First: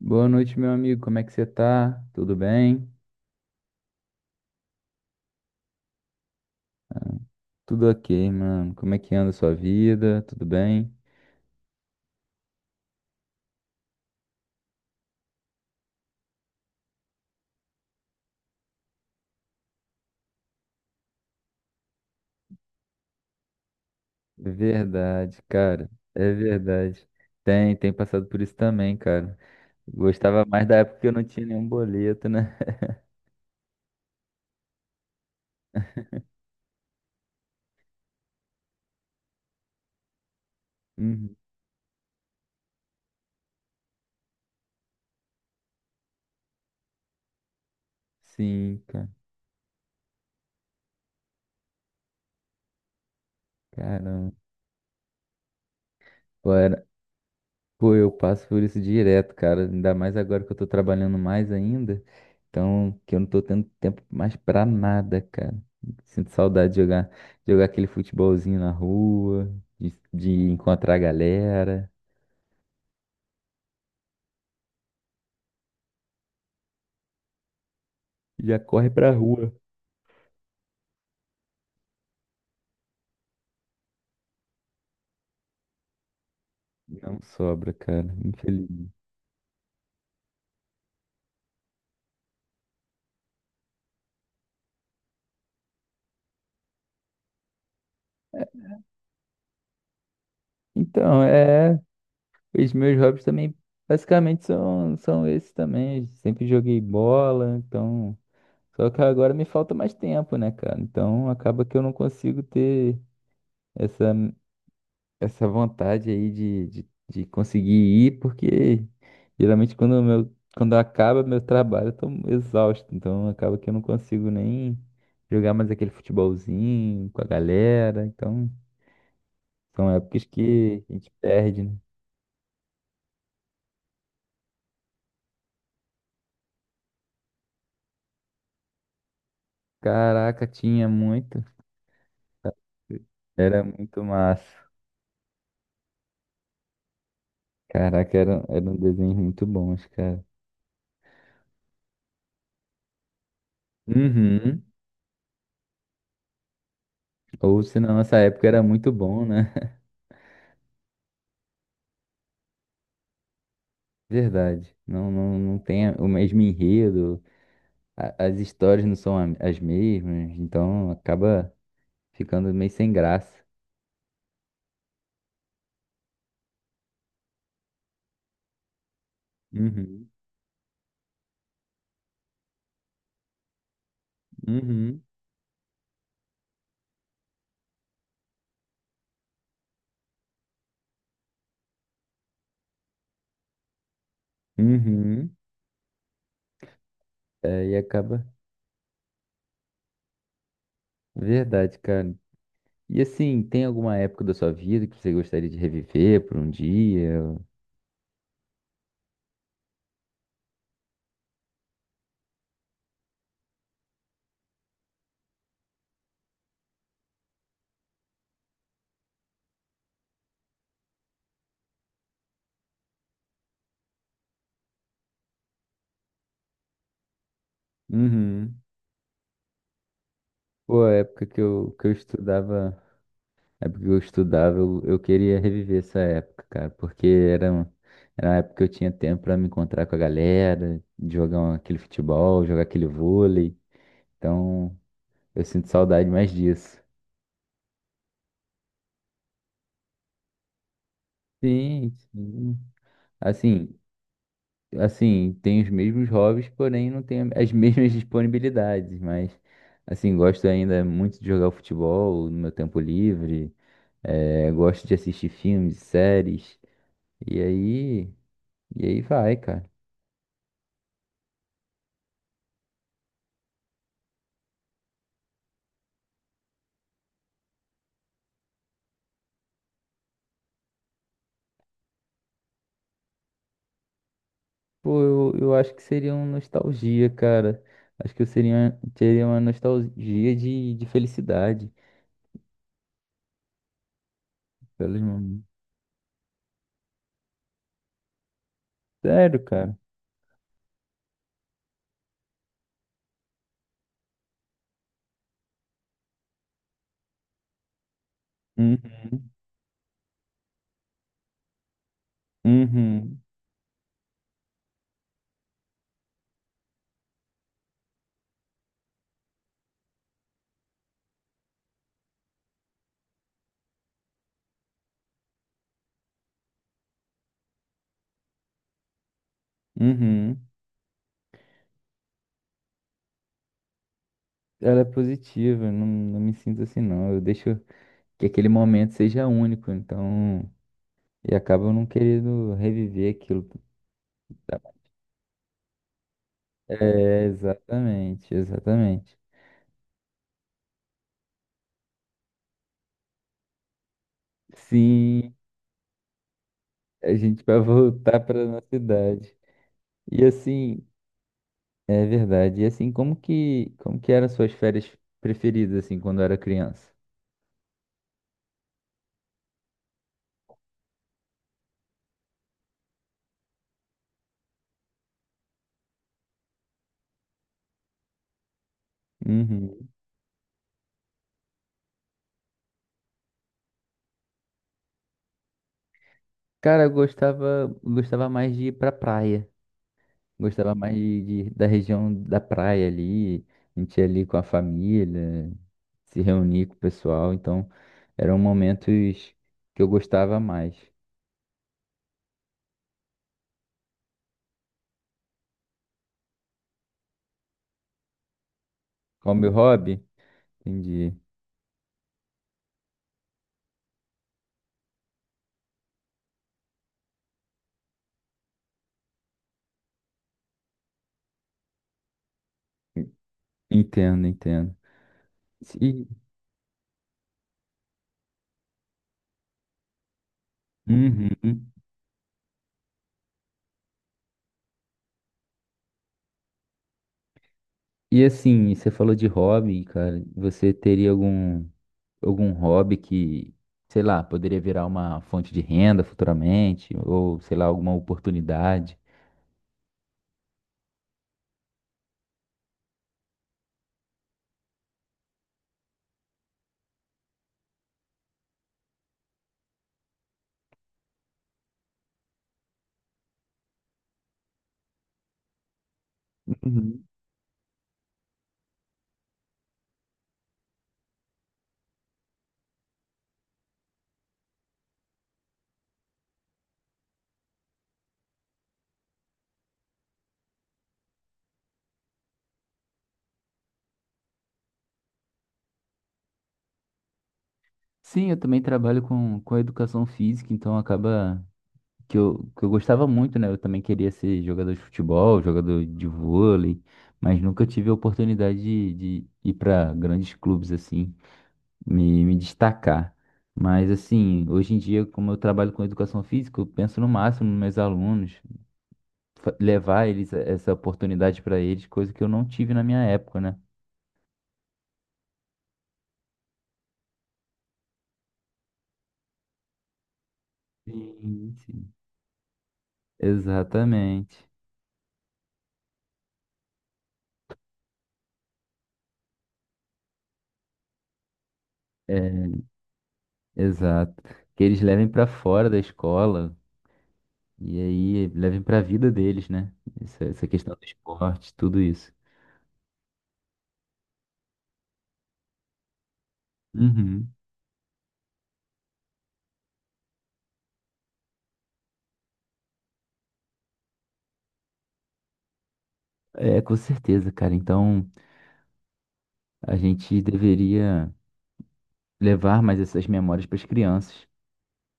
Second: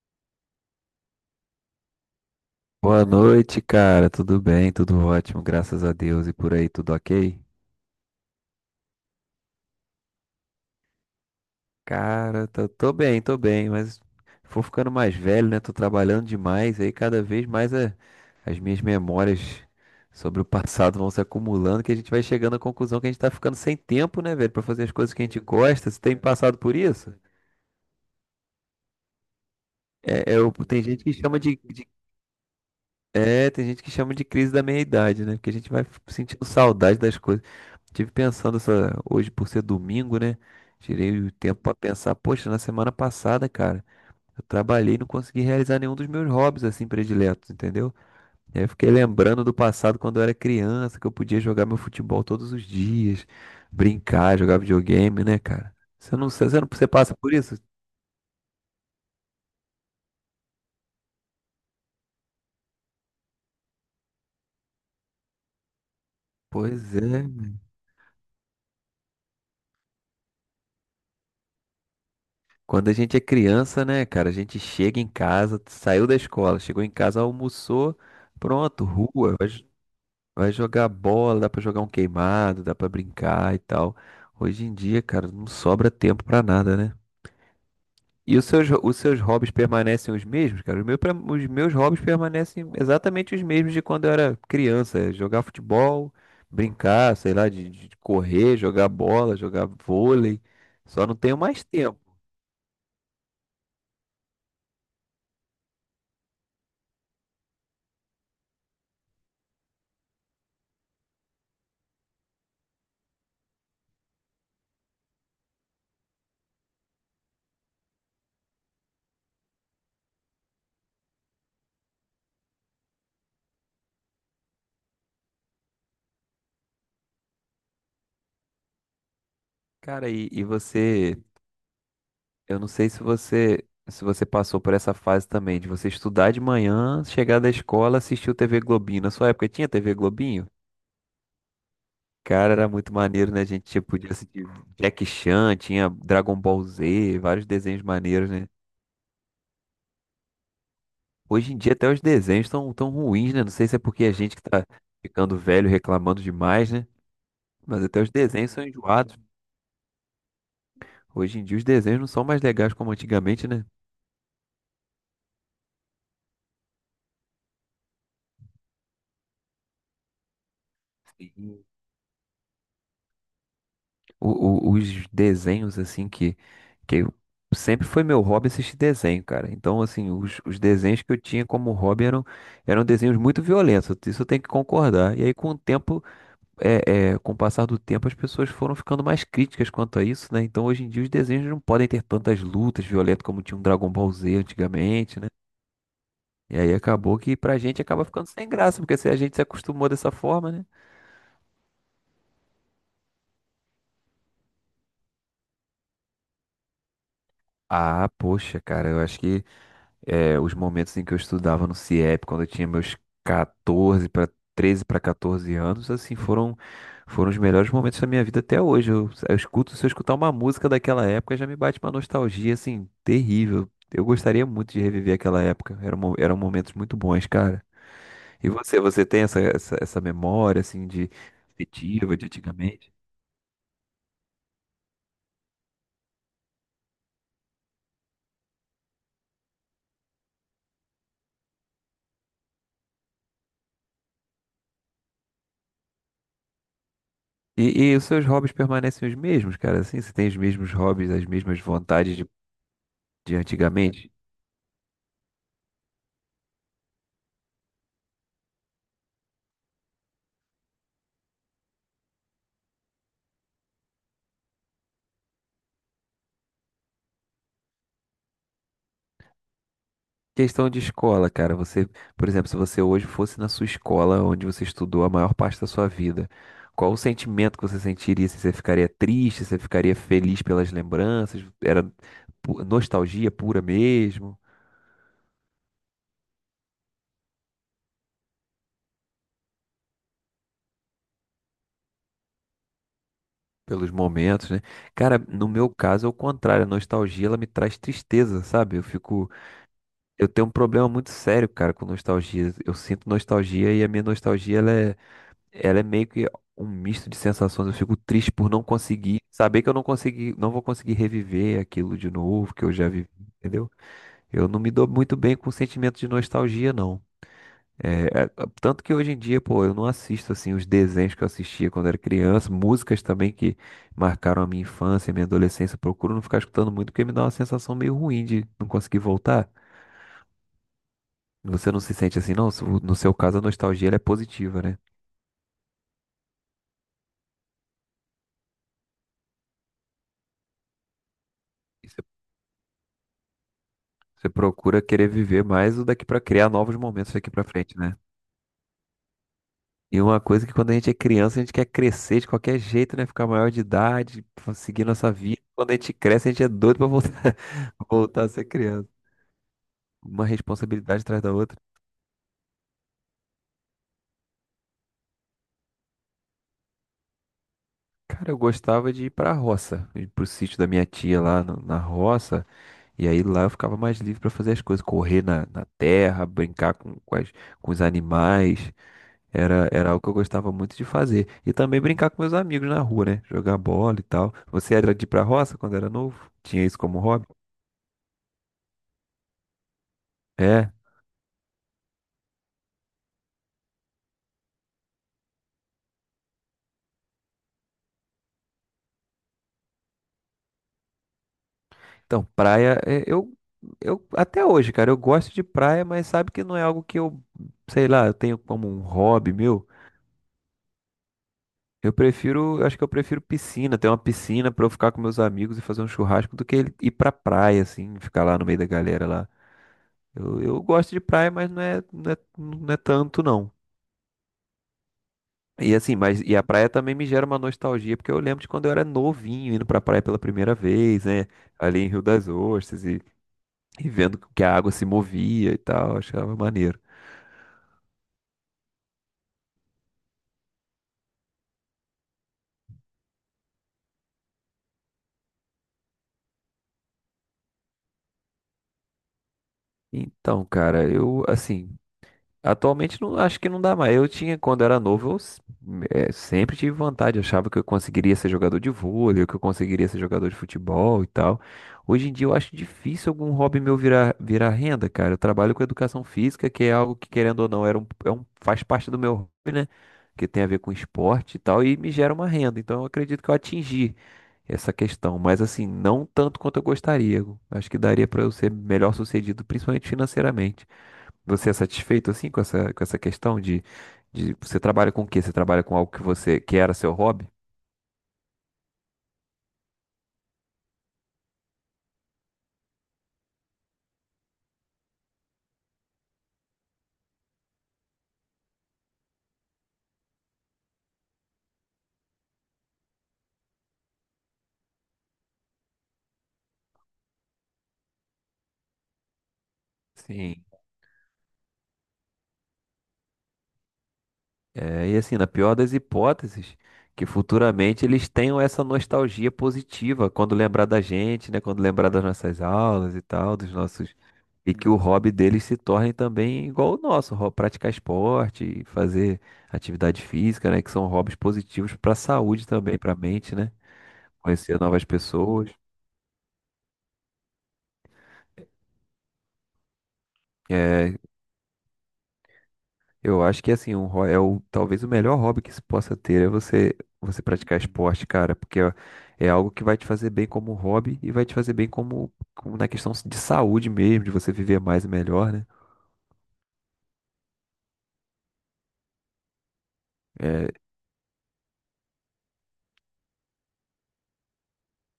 Boa noite, meu amigo. Como é que você tá? Tudo bem? Boa noite, cara. Tudo bem? Tudo ótimo, graças a Deus. E por aí, tudo ok? Tudo ok, mano. Como é que anda a sua vida? Tudo bem? Cara, tô bem, mas vou ficando mais velho, né? Tô trabalhando demais, aí cada vez mais é- as minhas memórias sobre o passado vão se acumulando, que a gente vai chegando à conclusão que a gente tá ficando sem tempo, né, velho, pra fazer as coisas que a gente Verdade, cara. gosta. Você tem É passado por verdade. isso? Tem passado por isso também, cara. É, é Gostava o- mais da tem época gente que eu que não chama tinha nenhum de boleto, né? É, tem gente que chama de crise da meia-idade, né? Porque a gente vai sentindo saudade das coisas. Hoje por ser domingo, né? Tirei o Uhum. tempo pra pensar, poxa, na semana passada, cara, eu trabalhei e não consegui realizar nenhum dos meus hobbies assim prediletos, entendeu? E aí eu Sim, fiquei cara. lembrando do passado quando eu era criança, que eu podia jogar meu futebol todos os dias, Caramba. brincar, jogar videogame, né, cara? Você não, você Pô, não, era- Você passa por isso? Pô, eu passo por isso direto, cara. Ainda mais agora que eu tô trabalhando mais ainda. Então, que eu não tô tendo tempo mais pra nada, cara. Sinto saudade de Pois jogar, é. jogar aquele futebolzinho na rua, de encontrar a galera. Quando a gente é criança, né, cara, a gente chega em casa, saiu da escola, chegou em casa, almoçou, Já pronto, corre pra rua, rua. Vai jogar bola, dá pra jogar um queimado, dá pra brincar e tal. Hoje em dia, cara, não sobra tempo pra nada, né? Não sobra, cara. E Infeliz. os seus hobbies permanecem os mesmos, cara? Os meus hobbies permanecem exatamente os mesmos de quando eu era criança. É jogar futebol, brincar, sei lá, de correr, jogar bola, jogar vôlei. Só não Então, tenho mais é. tempo. Os meus hobbies também, basicamente, são esses também. Sempre joguei bola, então. Só que agora me falta mais tempo, né, cara? Então, acaba que eu não consigo ter essa. Essa vontade aí de conseguir ir, porque geralmente quando quando acaba meu trabalho, eu tô exausto, então acaba que eu não consigo nem jogar mais aquele futebolzinho com a galera, então são Cara, épocas e que a gente você? perde, né? Eu não sei se você passou por essa fase também, de você estudar de manhã, chegar da escola, assistir o TV Globinho. Na sua época tinha TV Caraca, Globinho? tinha muito, Cara, era muito maneiro, né? A gente era tinha, muito podia assistir massa. Jack Chan, tinha Dragon Ball Z, vários desenhos Caraca, maneiros, era, né? era um desenho muito bom, cara. Hoje em dia até os desenhos estão tão tão ruins, né? Não sei se é porque a gente que Uhum. tá ficando velho reclamando demais, né? Ou se Mas na até os nossa época desenhos era são muito enjoados. bom, né? Hoje em dia os desenhos não são mais legais como antigamente, né? Verdade. Não, não, não tem o mesmo enredo. As histórias não são as mesmas, então acaba Sim. ficando meio sem graça. Os desenhos, assim, que eu- sempre foi meu hobby assistir desenho, cara. Então, Uhum, assim, os desenhos que eu tinha como hobby eram, eram desenhos muito violentos, isso eu tenho que uhum, concordar. E aí, com o tempo, com o passar do tempo, as pessoas foram ficando mais críticas quanto a isso, né? Então, hoje em dia, os desenhos não podem ter tantas lutas violentas como tinha um Dragon Ball Z antigamente, né? uhum. E aí acabou que pra É, e gente acaba acaba. ficando sem graça, porque se a gente se acostumou dessa forma, né? Verdade, cara. E assim, tem alguma época da sua vida que você gostaria de reviver por um dia? Ah, poxa, cara, eu acho que é, os momentos em que eu estudava no CIEP, quando eu tinha meus 14 para 13 para 14 anos, assim, foram os melhores momentos da minha vida até hoje. Eu escuto, se eu escutar uma música daquela época, já me bate uma nostalgia, assim, terrível. Eu gostaria muito de reviver aquela época. Eram momentos muito bons, cara. E Uhum. você, essa memória, Pô, assim, a época que eu afetiva de estudava, antigamente? a época que eu estudava, eu queria reviver essa época, cara, era uma época que eu tinha tempo pra me encontrar com a galera, de aquele futebol, jogar aquele vôlei. Então, eu sinto saudade mais disso. E os seus hobbies permanecem os mesmos, cara? Assim, você tem os mesmos hobbies, as mesmas Sim, vontades sim. de Assim, antigamente? assim, tem os mesmos hobbies, porém não tem as mesmas disponibilidades, mas assim, gosto ainda muito de jogar futebol no meu tempo livre, gosto de assistir filmes, séries, e aí, e aí vai, cara. Questão de escola, cara. Por exemplo, se você hoje fosse na sua escola onde você estudou a maior parte da sua vida, qual o sentimento que você sentiria? Se você ficaria triste, se você ficaria feliz pelas lembranças? Nostalgia pura mesmo, Pô, eu acho que seria uma nostalgia, cara. Acho que eu seria, teria uma nostalgia de felicidade. pelos momentos, né? Pelos Cara, momentos. no meu caso é o contrário. A nostalgia, ela me traz tristeza, sabe? Sério, cara. Eu tenho um problema muito sério, cara, com nostalgia. Eu sinto nostalgia e a minha nostalgia, ela é meio que um misto de sensações. Eu fico triste por não Uhum, conseguir, saber que eu não consegui, não vou conseguir reviver aquilo de novo que eu já vivi, uhum, entendeu? Eu não me dou muito bem com o sentimento de nostalgia, não. É, é, Tanto que hoje em dia, pô, eu não assisto assim os desenhos que eu assistia quando era criança, músicas também que marcaram a minha infância, a minha adolescência. Eu procuro não ficar escutando muito porque me dá uma sensação meio ruim de não conseguir voltar. uhum. Você não se sente assim, não? No seu caso, a nostalgia ela é positiva, né? Ela é positiva, não, não me sinto assim não. Eu deixo que aquele momento seja único, então. E acaba eu não querendo reviver aquilo. Você procura querer viver mais o daqui pra criar novos momentos É, daqui pra frente, né? exatamente, exatamente. E uma coisa que quando a gente é criança, a gente quer crescer de qualquer jeito, né? Ficar maior de idade, seguir nossa Sim, vida. Quando a gente cresce, a gente é doido pra a voltar, gente vai voltar voltar a ser para nossa criança. idade. E Uma assim, responsabilidade atrás da outra. é verdade. E assim, como como que eram suas férias preferidas assim quando era criança? Cara, eu gostava de ir pra roça, ir pro sítio da minha tia lá no- na roça. E aí lá eu ficava mais livre pra fazer as coisas, correr na terra, brincar com os animais. Uhum. Era algo que eu gostava muito de fazer. E também brincar com meus amigos na rua, né? Jogar bola e tal. Você era de ir pra roça quando era novo? Tinha isso Cara, eu como hobby? gostava, gostava mais de ir pra praia. É. Gostava mais da região da praia ali, a gente ia ali com a família, se reunir com o pessoal, então eram momentos que eu gostava mais. Então, praia, eu até hoje, cara, eu gosto de praia, mas sabe que não é algo que eu, sei lá, eu tenho como um hobby Como meu meu. hobby? Entendi. Eu prefiro, acho que eu prefiro piscina, ter uma piscina pra eu ficar com meus amigos e fazer um churrasco do que ele ir pra praia, assim, ficar lá no meio da galera lá. Eu gosto de praia, mas não é tanto, não. Entendo, entendo. E assim, E, mas e a praia também me gera uma nostalgia, porque eu lembro de quando eu era novinho indo pra praia pela primeira vez, né? uhum. Ali em Rio das Ostras e vendo que a água se movia e tal, achava maneiro. E assim, você falou de hobby, cara, você teria algum, algum hobby que, sei lá, poderia virar uma fonte de renda futuramente, ou sei lá, alguma oportunidade? Então, cara, eu assim, atualmente não, acho que não dá mais. Eu tinha, quando era novo, sempre tive vontade, achava que eu conseguiria ser jogador de vôlei, que eu conseguiria ser jogador de futebol e tal. Hoje em dia eu acho difícil algum hobby meu virar renda, cara. Eu trabalho com educação física, que é algo que, querendo ou não, é um, faz parte do meu hobby, né? Que tem a ver com esporte e tal, e me gera uma renda. Então eu acredito que eu atingi essa questão, mas assim, não tanto quanto eu gostaria. Acho que daria pra eu ser melhor sucedido, principalmente financeiramente. Você é satisfeito assim com essa questão de você trabalha com o quê? Você trabalha com algo que você que era seu hobby? Sim, eu também trabalho com educação física, então acaba que eu gostava muito, né? Eu também queria ser jogador de futebol, jogador de vôlei, mas nunca tive a oportunidade de ir para grandes clubes assim, me destacar. Mas assim, hoje em dia, como eu trabalho com educação física, eu penso no máximo nos meus alunos, levar eles Sim. essa oportunidade para eles, coisa que eu não tive na minha época, né? É, e assim, na pior das hipóteses, que futuramente eles tenham essa nostalgia positiva quando lembrar da gente, né? Sim, Quando lembrar sim. das nossas aulas e tal, dos nossos. Exatamente. E que o hobby deles se torne também igual o nosso, praticar esporte, fazer atividade física, né? Que são hobbies positivos para a saúde É, também, para a mente, né? exato. Conhecer Que eles novas levem pra pessoas. fora da escola e aí levem pra vida deles, né? Essa questão do É, esporte, tudo isso. eu acho que assim, talvez o melhor hobby que se possa ter é você Uhum. praticar esporte, cara, porque é algo que vai te fazer bem como hobby e vai te fazer bem como, como na questão de saúde mesmo, de você viver mais e melhor, né? É, com certeza, cara. Então a gente É, deveria levar mais essas memórias para as crianças.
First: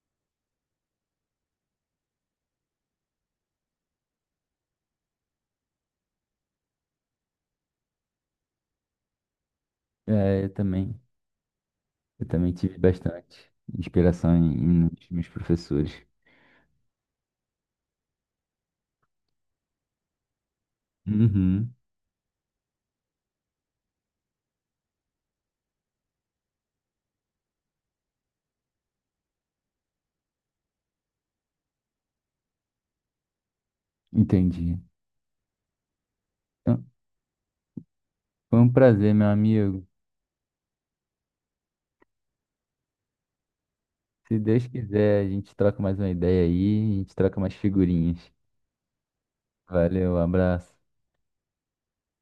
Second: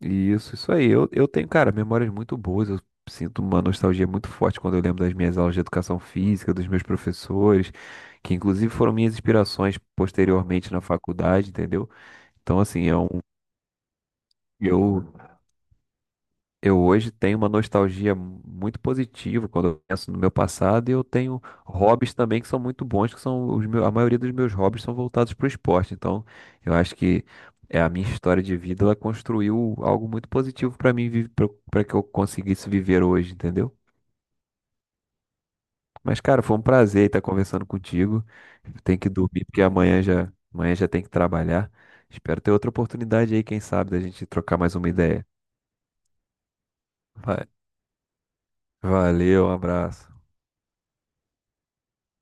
isso aí. Eu tenho, cara, memórias muito boas. Eu sinto uma nostalgia muito forte quando eu lembro das minhas aulas de educação física, dos meus professores, que inclusive foram minhas inspirações É, eu posteriormente na também. faculdade, entendeu? Eu também Então, tive assim, é um, bastante inspiração em eu nos meus professores. Eu hoje tenho uma nostalgia muito positiva quando eu penso no meu passado e eu tenho Uhum. hobbies também que são muito bons, que são os meus, a maioria dos meus hobbies são voltados para o esporte. Então, eu acho que é a minha história de vida, ela construiu algo muito positivo para mim, para que eu conseguisse viver hoje, entendeu? Entendi. Mas, cara, foi um Então, prazer estar conversando contigo. foi um Eu tenho que prazer, meu dormir porque amigo. Amanhã já tem que trabalhar. Espero ter outra oportunidade aí, quem sabe, da gente Se trocar Deus mais uma quiser, ideia. a gente troca mais uma ideia aí, a gente troca Va- mais figurinhas. Valeu, um abraço. Valeu, abraço.